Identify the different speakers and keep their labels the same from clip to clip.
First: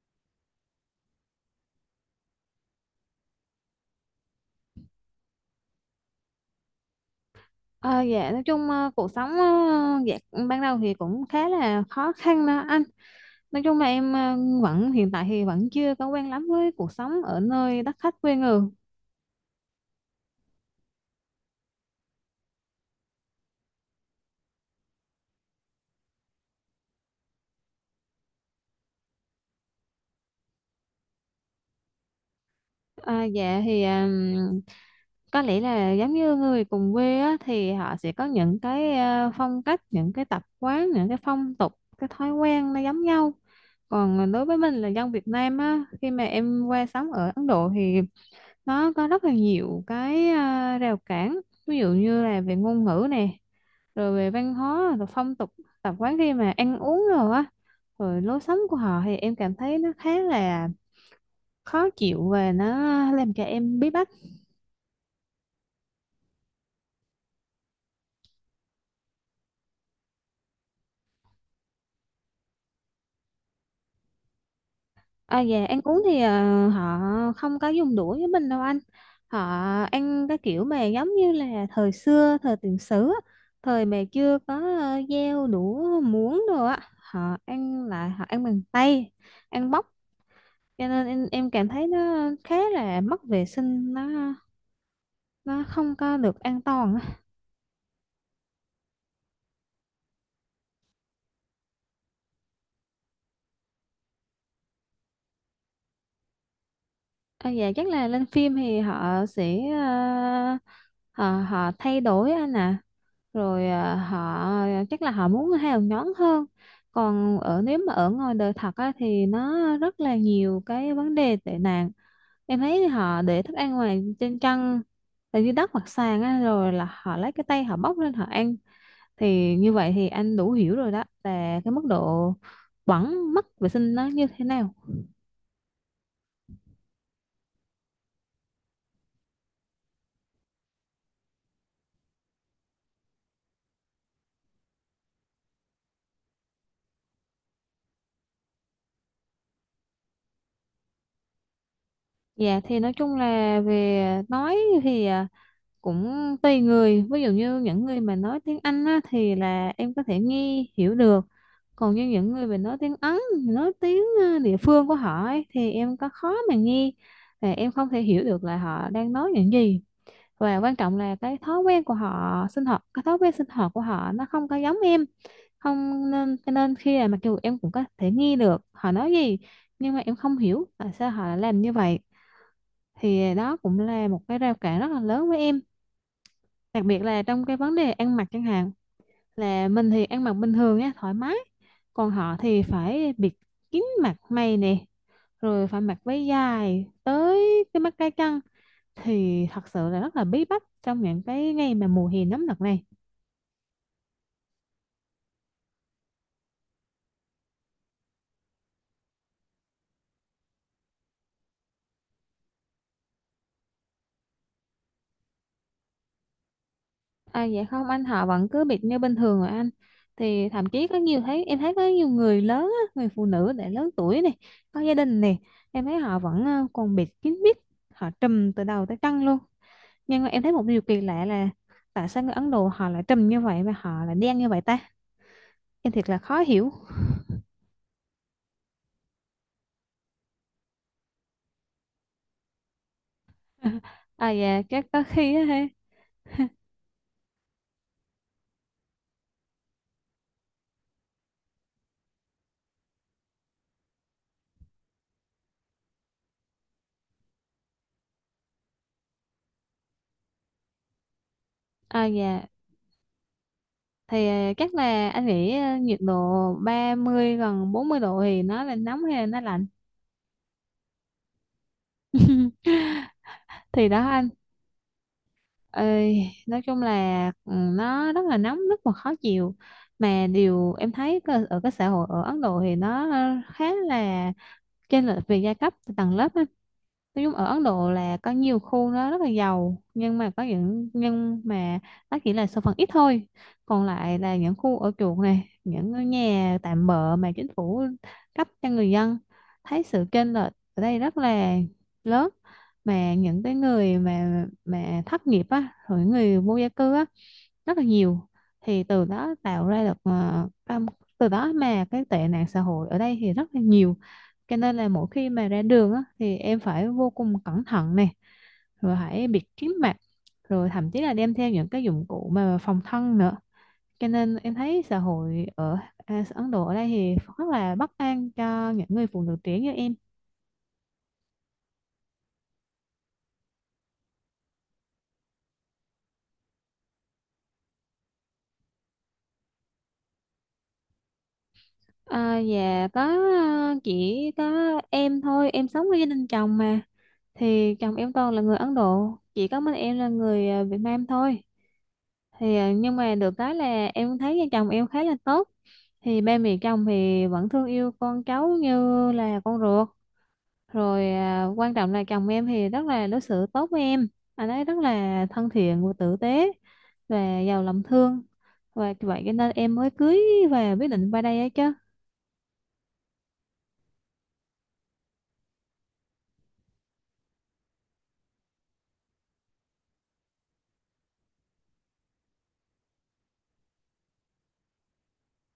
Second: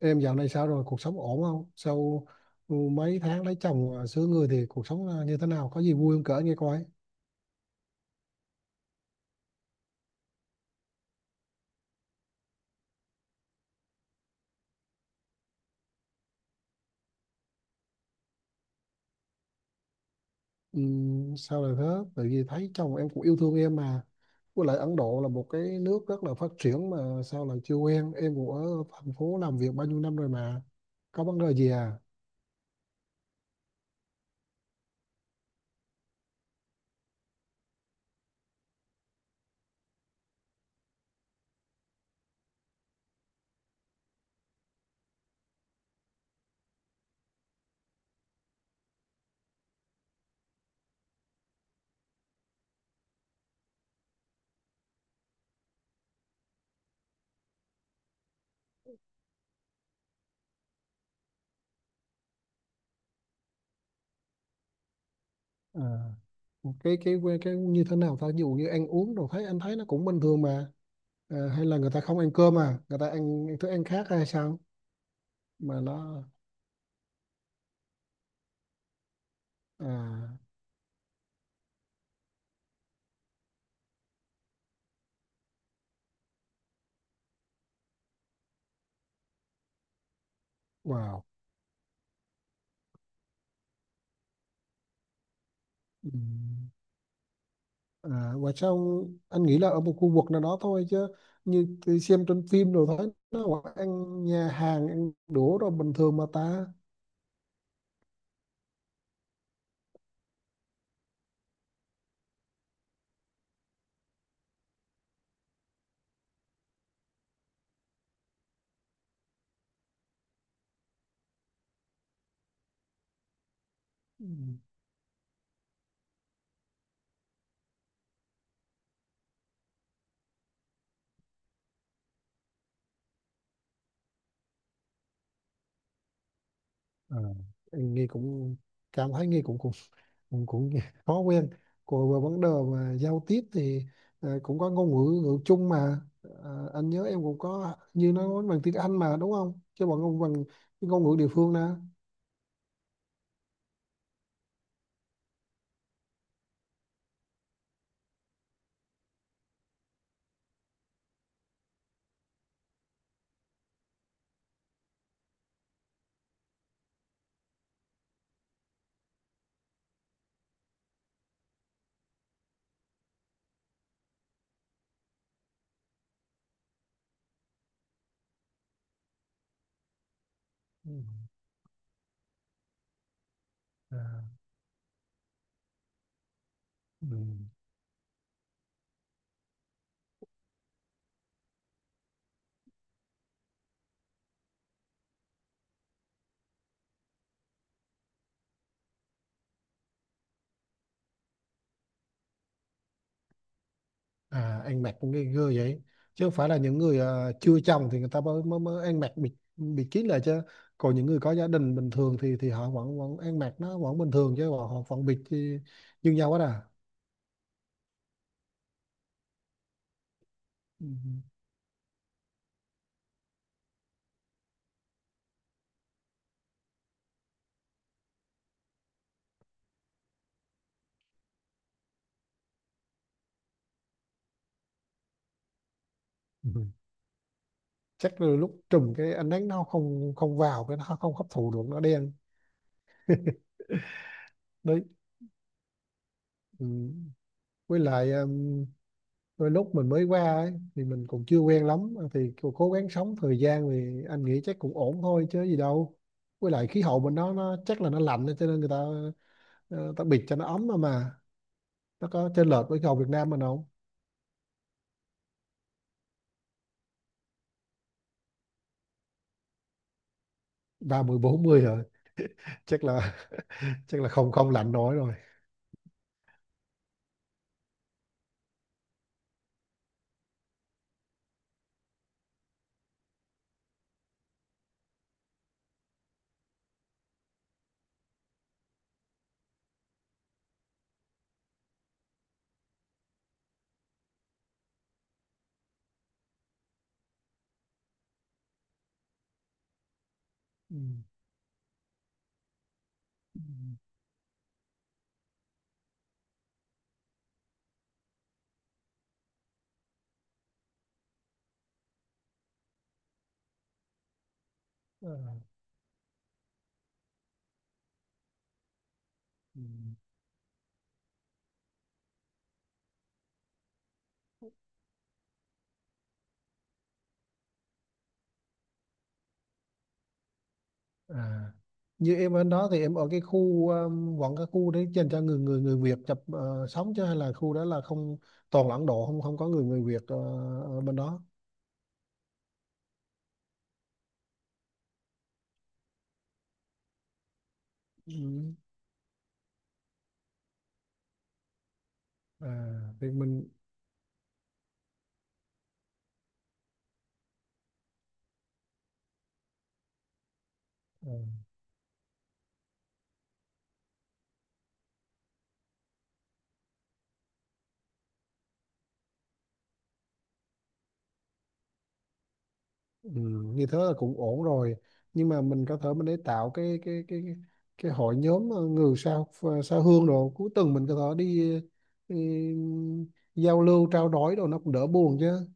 Speaker 1: Em dạo này sao rồi? Cuộc sống ổn không? Sau mấy tháng lấy chồng à, sướng người thì cuộc sống như thế nào? Có gì vui không kể nghe coi.
Speaker 2: Ờ, dạ nói chung, cuộc sống, dạ ban đầu thì cũng khá là khó khăn đó anh. Nói chung là em vẫn hiện tại thì vẫn chưa có quen lắm với cuộc sống ở nơi đất khách quê người.
Speaker 1: Sao lại thế? Tại vì thấy chồng em cũng yêu thương em mà. Với lại Ấn Độ là một cái nước rất là phát triển mà sao lại chưa quen. Em cũng ở thành phố làm việc bao nhiêu năm rồi mà. Có vấn đề gì à?
Speaker 2: À, dạ thì có lẽ là giống như người cùng quê á, thì họ sẽ có những cái phong cách, những cái tập quán, những cái phong tục, cái thói quen nó giống nhau. Còn đối với mình là dân Việt Nam á, khi mà em qua sống ở Ấn Độ thì nó có rất là nhiều cái à, rào cản. Ví dụ như là về ngôn ngữ nè, rồi về văn hóa rồi phong tục tập quán, khi mà ăn uống rồi á, rồi lối sống của họ thì em cảm thấy nó khá là khó chịu và nó làm cho em bí bách.
Speaker 1: À, cái như thế nào ta? Ví dụ như ăn uống rồi anh thấy nó cũng bình thường mà. À, hay là người ta không ăn cơm à? Người ta ăn thức ăn khác hay sao?
Speaker 2: À, về ăn
Speaker 1: Mà
Speaker 2: uống thì
Speaker 1: nó
Speaker 2: à, họ không có dùng đũa với mình đâu anh, họ ăn cái
Speaker 1: à?
Speaker 2: kiểu mà giống như là thời xưa thời tiền sử á, thời mà chưa có dao đũa muỗng đồ á, họ ăn lại, họ ăn bằng tay, ăn bóc. Cho nên
Speaker 1: Wow.
Speaker 2: em cảm thấy nó khá là mất vệ sinh, nó không
Speaker 1: Ừ.
Speaker 2: có được an toàn á.
Speaker 1: À, và sao anh nghĩ là ở một khu vực nào đó thôi chứ như tôi xem trên phim rồi thấy nó gọi ăn nhà hàng ăn đũa rồi bình thường mà ta
Speaker 2: À, dạ chắc là lên phim thì họ sẽ ờ, họ họ thay đổi anh ạ. Rồi họ chắc là họ muốn hào nhoáng hơn. Còn ở, nếu mà ở ngoài đời thật á, thì nó rất là nhiều cái vấn đề tệ nạn. Em thấy họ để thức ăn ngoài
Speaker 1: ừ.
Speaker 2: trên chân, là dưới đất hoặc sàn á, rồi là họ lấy cái tay họ bóc lên họ ăn, thì như vậy thì anh đủ hiểu rồi đó, là cái mức độ bẩn mất vệ sinh nó như thế nào.
Speaker 1: À, anh nghe cũng cảm thấy nghe cũng khó quen. Còn về vấn đề mà giao tiếp thì cũng có ngôn ngữ ngữ chung mà. À, anh nhớ em cũng có như nó nói bằng tiếng Anh mà đúng không chứ bằng cái ngôn ngữ địa phương nè.
Speaker 2: Dạ thì nói chung là về nói thì à, cũng tùy người. Ví dụ như những người mà nói tiếng Anh á, thì là em có thể nghe hiểu được. Còn như những người mà nói tiếng Ấn, nói tiếng à, địa phương của họ ấy, thì em có khó mà nghe và em không thể hiểu được là họ đang nói những gì. Và quan trọng là cái thói quen của họ sinh hoạt, cái thói quen sinh hoạt của họ nó không có giống em, không nên cho nên khi là mặc dù em cũng có thể nghe được họ nói gì nhưng mà em không hiểu
Speaker 1: Ừ.
Speaker 2: tại sao họ lại làm như vậy. Thì đó cũng là một
Speaker 1: À,
Speaker 2: cái rào cản rất là lớn với em, đặc biệt
Speaker 1: ừ.
Speaker 2: là trong cái vấn đề ăn mặc chẳng hạn. Là mình thì ăn mặc bình thường á, thoải mái, còn họ thì phải bịt kín mặt mày nè, rồi phải mặc váy dài tới cái mắt cá chân. Thì thật sự là rất là bí bách trong những cái ngày mà mùa hè nóng nực này.
Speaker 1: À, anh mặc những cái người vậy chứ không phải là những người chưa chồng thì người ta mới mới, mới ăn mặc bịt bịt kín lại chứ. Còn những người có gia đình bình thường thì họ vẫn vẫn ăn mặc nó vẫn bình thường chứ họ vẫn bịt thì như nhau hết à.
Speaker 2: À dạ không anh, họ vẫn cứ bịt như bình thường rồi anh. Thì thậm chí
Speaker 1: Ừ.
Speaker 2: có nhiều, thấy em thấy có nhiều người lớn á, người phụ nữ đã lớn tuổi này, có gia đình này, em thấy họ vẫn còn bịt kín mít, họ trùm từ đầu tới chân luôn. Nhưng mà em thấy một điều kỳ lạ là tại sao người Ấn Độ họ lại trùm như vậy mà họ lại đen như vậy ta? Em thiệt là khó
Speaker 1: Ừ.
Speaker 2: hiểu.
Speaker 1: Chắc là lúc trùm cái ánh nắng nó không không vào cái nó không hấp thụ được nó đen.
Speaker 2: À dạ
Speaker 1: Đấy.
Speaker 2: chắc có khi á ha.
Speaker 1: Ừ. Với lại đôi lúc mình mới qua ấy, thì mình còn chưa quen lắm thì cố cố gắng sống thời gian thì anh nghĩ chắc cũng ổn thôi chứ gì đâu. Với lại khí hậu bên đó nó chắc là nó lạnh cho nên người ta ờ, ta bịt cho nó ấm mà
Speaker 2: À
Speaker 1: nó có
Speaker 2: dạ
Speaker 1: chênh lệch với khí hậu Việt Nam mình không?
Speaker 2: thì à, chắc là anh nghĩ à, nhiệt độ 30 gần 40 độ thì nó là nóng hay là nó lạnh?
Speaker 1: Ba mười bốn mươi rồi? chắc là
Speaker 2: Thì
Speaker 1: chắc
Speaker 2: đó
Speaker 1: là
Speaker 2: anh
Speaker 1: không không lạnh nổi rồi.
Speaker 2: ơi, nói chung là ừ, nó rất là nóng, rất là khó chịu. Mà điều em thấy ở cái xã hội ở Ấn Độ thì nó khá là chênh lệch về giai cấp tầng lớp á. Nói chung ở Ấn Độ là có nhiều khu nó rất là giàu, nhưng mà có những, nhưng mà nó chỉ là số phận ít thôi, còn lại là những khu ở chuột này, những ngôi nhà tạm bợ mà chính phủ cấp cho người dân. Thấy sự chênh lệch
Speaker 1: Ừ.
Speaker 2: ở đây rất là lớn. Mà những cái người mà thất nghiệp á, rồi những người vô gia cư á, rất là nhiều. Thì từ đó tạo ra được từ đó mà cái tệ nạn xã hội ở đây thì rất là nhiều. Cho nên là mỗi
Speaker 1: Ừ.
Speaker 2: khi mà ra đường á, thì em phải vô cùng cẩn thận nè, rồi hãy bịt
Speaker 1: Ừ.
Speaker 2: kín mặt, rồi thậm chí là đem theo những cái dụng cụ mà phòng thân nữa. Cho nên em thấy xã hội ở à, Ấn Độ ở đây thì rất là bất an cho những người phụ nữ trẻ như em.
Speaker 1: À. Như em ở đó thì em ở cái khu vẫn cái khu đấy dành cho người người người Việt sống chứ hay là khu đó là không toàn là Ấn Độ không không có người người Việt ở bên đó?
Speaker 2: À, dạ có. Chỉ có em thôi, em sống với gia đình chồng mà, thì chồng em toàn là
Speaker 1: Ừ.
Speaker 2: người Ấn Độ, chỉ có mình em là người Việt Nam thôi.
Speaker 1: À,
Speaker 2: Thì nhưng
Speaker 1: thì
Speaker 2: mà được
Speaker 1: mình
Speaker 2: cái là em thấy vợ chồng em khá là tốt. Thì ba mẹ chồng thì vẫn thương yêu con cháu như là con ruột, rồi
Speaker 1: ờ,
Speaker 2: à, quan trọng là chồng em thì rất là đối xử tốt với em. Anh ấy rất là thân thiện và tử tế và giàu lòng thương, và vậy cho nên em mới cưới và quyết định qua đây ấy chứ.
Speaker 1: ừ, như thế là cũng ổn rồi. Nhưng mà mình có thể mình để tạo cái hội nhóm người sao sao hương rồi cuối tuần mình có thể đi, ừ, giao lưu trao đổi đồ nó cũng đỡ buồn chứ.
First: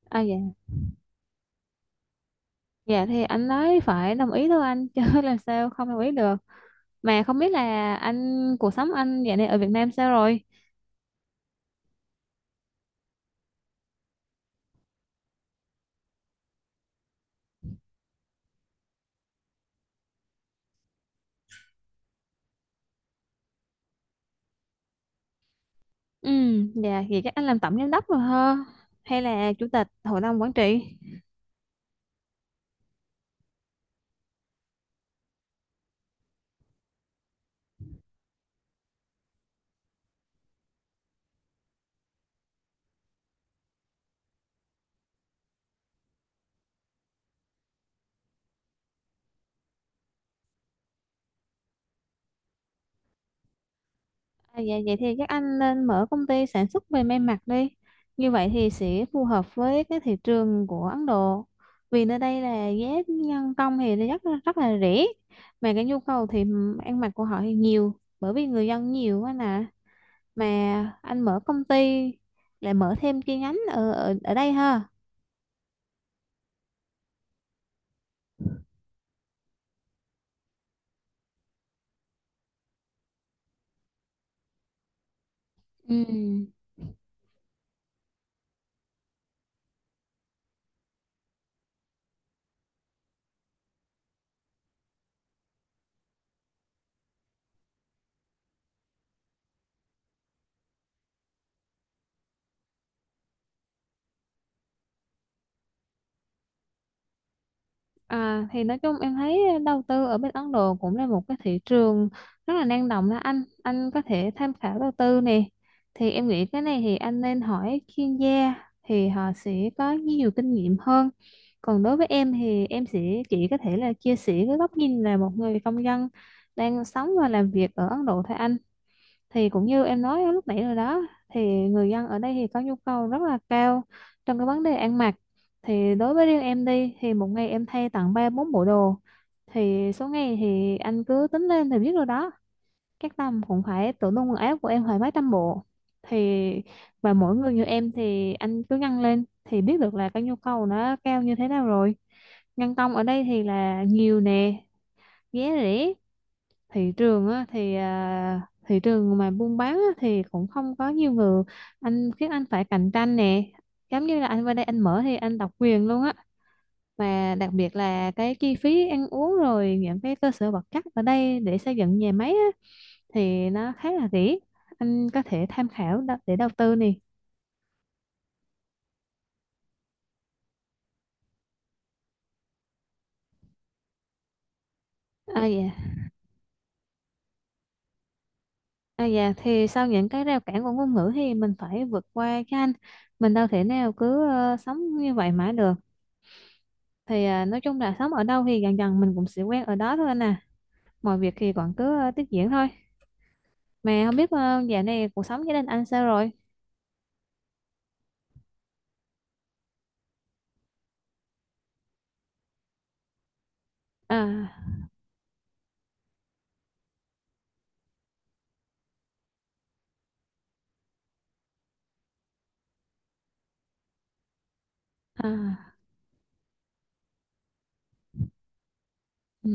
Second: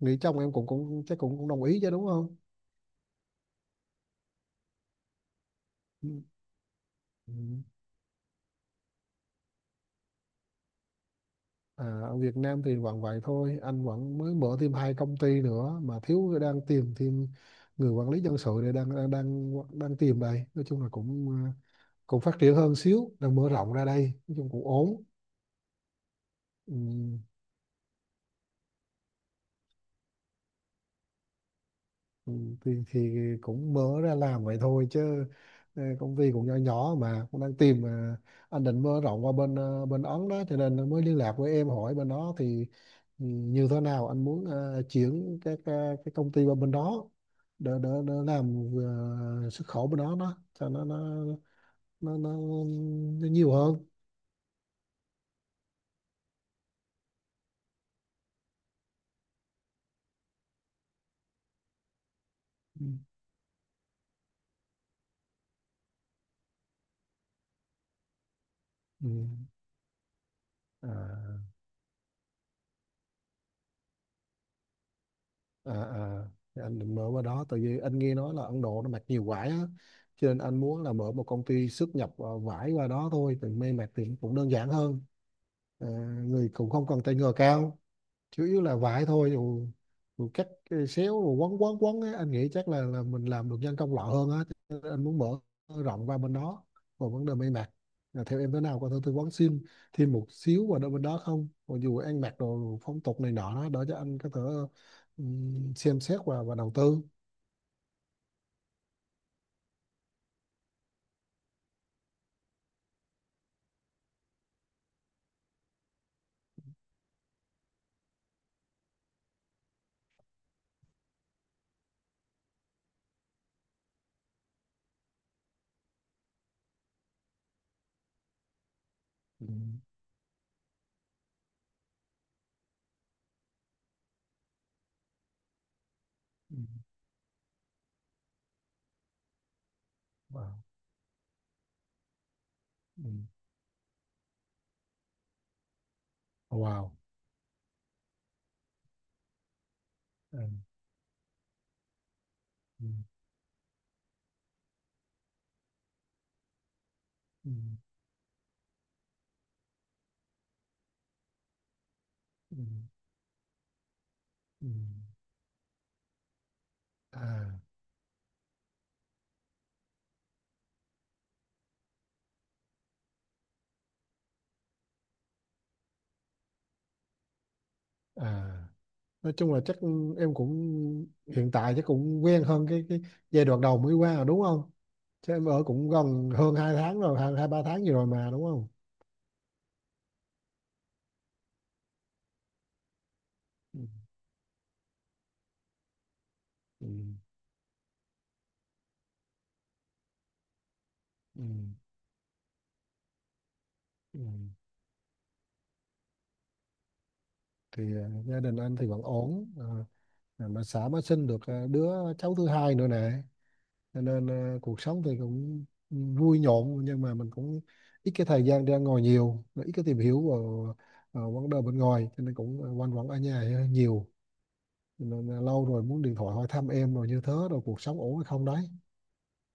Speaker 1: Nghĩ
Speaker 2: À dạ,
Speaker 1: chồng em cũng cũng chắc cũng đồng ý chứ đúng không?
Speaker 2: dạ thì anh ấy phải đồng ý thôi anh chứ làm sao không đồng
Speaker 1: Ừ.
Speaker 2: ý được. Mà
Speaker 1: Ừ.
Speaker 2: không biết là anh cuộc sống anh dạo này ở Việt Nam sao rồi?
Speaker 1: À, ở Việt Nam thì vẫn vậy thôi anh vẫn mới mở thêm hai công ty nữa mà thiếu đang tìm thêm người quản lý nhân sự để đang tìm đây. Nói chung là cũng phát triển hơn xíu đang mở rộng ra đây. Nói chung cũng ổn.
Speaker 2: Ừ, dạ
Speaker 1: Ừm,
Speaker 2: thì chắc anh làm tổng giám đốc rồi ha, hay là chủ tịch hội đồng quản trị?
Speaker 1: thì cũng mở ra làm vậy thôi chứ công ty cũng nhỏ nhỏ mà cũng đang tìm mà. Anh định mở rộng qua bên Ấn đó cho nên mới liên lạc với em hỏi bên đó thì như thế nào. Anh muốn chuyển cái công ty qua bên đó để làm xuất khẩu bên đó đó cho nó nó, nó nhiều hơn.
Speaker 2: À, dạ vậy thì các anh nên mở công ty sản xuất về may mặc đi, như vậy thì sẽ phù hợp với cái thị trường của Ấn Độ, vì nơi đây là giá
Speaker 1: Ừm,
Speaker 2: nhân công thì nó rất rất là rẻ, mà cái nhu cầu thì ăn mặc của họ thì nhiều, bởi vì người dân nhiều quá
Speaker 1: ừm.
Speaker 2: nè. Mà
Speaker 1: À.
Speaker 2: anh mở công ty, lại mở thêm chi nhánh ở ở, ở đây ha?
Speaker 1: À à. Thì anh định mở qua đó tại vì anh nghe nói là Ấn Độ nó mặc nhiều vải á cho nên anh muốn là mở một công ty xuất nhập vải qua đó thôi thì may mặc thì cũng đơn giản hơn. À, người
Speaker 2: Ừ.
Speaker 1: cũng không cần tay nghề cao, chủ yếu là vải thôi, dù cắt cái xéo rồi quấn quấn quấn ấy anh nghĩ chắc là mình làm được nhân công lọ hơn á. Cho nên anh muốn mở rộng qua bên đó. Còn vấn đề may mặc là theo em thế nào, có thể tư vấn xin thêm một xíu vào đôi bên đó không, còn dù ăn mặc đồ phong tục này nọ đó đỡ cho anh có thể xem xét và đầu tư.
Speaker 2: À, thì nói chung em thấy đầu tư ở bên Ấn Độ cũng là một cái thị trường rất là năng động đó anh có thể tham khảo đầu tư nè. Thì em nghĩ cái này thì anh nên hỏi chuyên gia, thì họ sẽ có nhiều kinh nghiệm hơn. Còn đối với em thì em sẽ chỉ có thể là chia sẻ cái góc nhìn là một người công dân đang sống và làm việc ở Ấn Độ thôi anh.
Speaker 1: Ừ,
Speaker 2: Thì cũng như em nói lúc nãy rồi đó, thì người dân ở đây thì có nhu cầu rất là cao trong cái vấn đề ăn mặc. Thì đối với riêng
Speaker 1: ừ,
Speaker 2: em đi thì một ngày em thay tận ba bốn bộ đồ, thì số ngày
Speaker 1: wow,
Speaker 2: thì anh cứ tính lên thì biết rồi đó.
Speaker 1: ừ,
Speaker 2: Các tầm cũng phải, tủ đông quần áo của em phải mấy trăm bộ. Thì
Speaker 1: wow,
Speaker 2: và mỗi người như em thì anh cứ ngăn lên thì biết được là cái nhu
Speaker 1: à,
Speaker 2: cầu nó cao như thế nào rồi. Nhân
Speaker 1: ừ,
Speaker 2: công ở đây thì là nhiều nè, giá rẻ. Thị trường á
Speaker 1: ừ,
Speaker 2: thì à, thị trường mà buôn bán á, thì cũng không có nhiều người, anh khiến anh
Speaker 1: ừ,
Speaker 2: phải cạnh tranh nè, giống như là anh qua đây
Speaker 1: ừ.
Speaker 2: anh mở thì anh độc quyền luôn á.
Speaker 1: À
Speaker 2: Và đặc biệt là cái chi phí ăn uống rồi những cái cơ sở vật chất ở đây để xây dựng nhà máy á, thì nó khá là rẻ, anh có thể tham khảo để đầu tư nè.
Speaker 1: à. Nói chung là chắc em cũng hiện tại chắc cũng quen hơn cái giai đoạn đầu mới qua rồi đúng không? Chứ
Speaker 2: À
Speaker 1: em ở cũng
Speaker 2: dạ,
Speaker 1: gần hơn 2 tháng rồi hai hai ba tháng gì rồi mà đúng không?
Speaker 2: à dạ thì sau những cái rào cản của ngôn ngữ thì mình phải vượt qua cho anh, mình đâu thể
Speaker 1: Ừ.
Speaker 2: nào cứ sống như vậy mãi được.
Speaker 1: Ừ.
Speaker 2: Thì à, nói chung là sống ở đâu thì dần dần mình cũng sẽ quen ở đó thôi anh à. Mọi việc
Speaker 1: Ừ.
Speaker 2: thì còn cứ tiếp diễn thôi. Mà không
Speaker 1: Ừ.
Speaker 2: biết dạo này cuộc sống gia đình anh sao rồi?
Speaker 1: Thì gia đình anh thì vẫn ổn, mà xã mới sinh được đứa cháu thứ hai nữa nè. Cho nên
Speaker 2: À,
Speaker 1: cuộc sống thì cũng vui nhộn nhưng mà mình cũng ít cái thời gian ra ngoài nhiều ít cái tìm hiểu vào vấn đề bên ngoài cho nên cũng quanh quẩn ở nhà nhiều. Nên là lâu
Speaker 2: à,
Speaker 1: rồi muốn điện thoại hỏi thăm em rồi như thế rồi cuộc sống ổn hay không đấy.
Speaker 2: ừ.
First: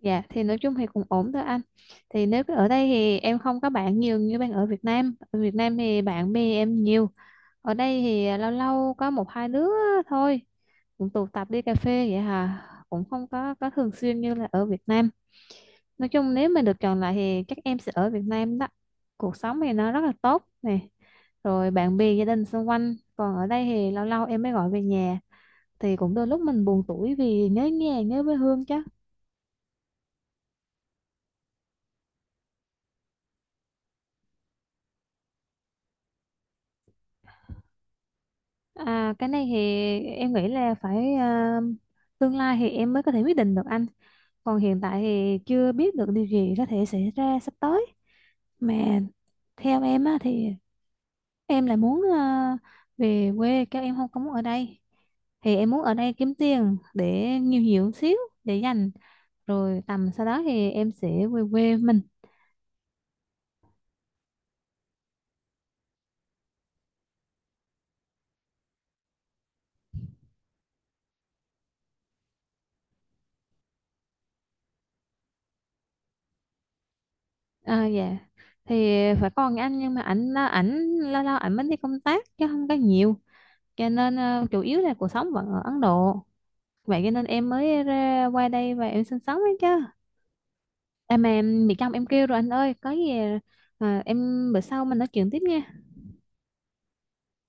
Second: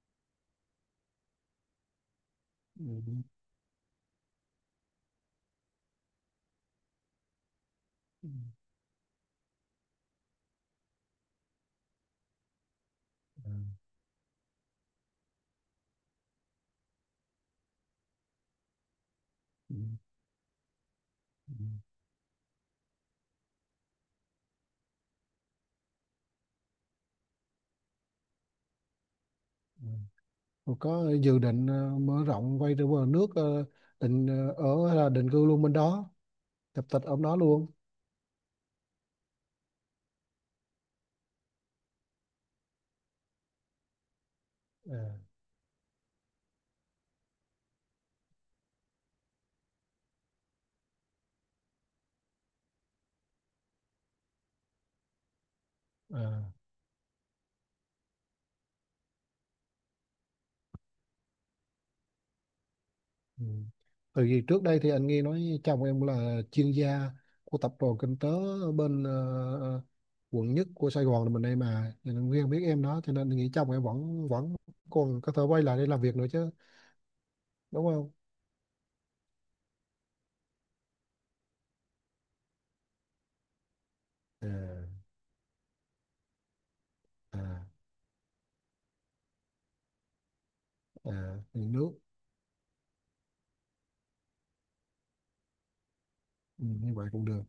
Speaker 2: Dạ thì nói chung thì cũng ổn thôi anh. Thì nếu cứ ở đây thì
Speaker 1: Ừ.
Speaker 2: em không có bạn nhiều như bạn ở Việt Nam, ở Việt Nam thì bạn bè em nhiều. Ở đây
Speaker 1: Ừ.
Speaker 2: thì lâu lâu có một hai đứa thôi, cũng tụ tập đi cà phê vậy hà, cũng không
Speaker 1: Ừ.
Speaker 2: có thường xuyên như là ở Việt Nam. Nói chung nếu mà được chọn lại thì chắc em sẽ ở Việt Nam đó, cuộc sống thì
Speaker 1: Ừ.
Speaker 2: nó rất là tốt nè, rồi bạn bè gia đình xung quanh. Còn ở đây thì lâu lâu em mới gọi về nhà, thì cũng đôi lúc mình buồn tủi vì nhớ nhà nhớ quê hương chứ.
Speaker 1: Ừ. Rồi có dự định mở rộng quay trở về nước định ở hay là định cư luôn bên đó tập tịch ở đó luôn?
Speaker 2: À, cái này thì em nghĩ là phải à, tương lai thì em mới có thể quyết định được anh. Còn hiện tại
Speaker 1: À,
Speaker 2: thì chưa biết được điều gì có thể xảy ra sắp tới. Mà theo em á, thì em lại muốn à, về quê, các em không có muốn ở đây. Thì em muốn ở đây kiếm
Speaker 1: à,
Speaker 2: tiền để nhiều nhiều xíu để dành. Rồi tầm sau đó thì em sẽ về quê mình.
Speaker 1: ừ. Từ vì trước đây thì anh nghe nói chồng em là chuyên gia của tập đoàn kinh tế ở bên ờ, quận nhất của Sài Gòn là mình đây mà cho nên Nguyên biết em đó cho nên nghĩ chồng em vẫn vẫn còn có thể quay lại đây làm việc nữa chứ đúng
Speaker 2: À,
Speaker 1: không?
Speaker 2: dạ. Thì phải còn anh, nhưng mà ảnh ảnh lâu lâu ảnh mới đi công tác chứ không có nhiều, cho nên chủ yếu là
Speaker 1: À.
Speaker 2: cuộc sống vẫn ở Ấn Độ. Vậy cho nên
Speaker 1: À
Speaker 2: em mới ra qua đây và em sinh sống đấy chứ.
Speaker 1: à.
Speaker 2: Em mà em
Speaker 1: Uống
Speaker 2: bị chồng
Speaker 1: nước.
Speaker 2: em kêu rồi anh ơi, có gì em bữa sau mình nói chuyện tiếp nha.
Speaker 1: Ừ, như vậy cũng được.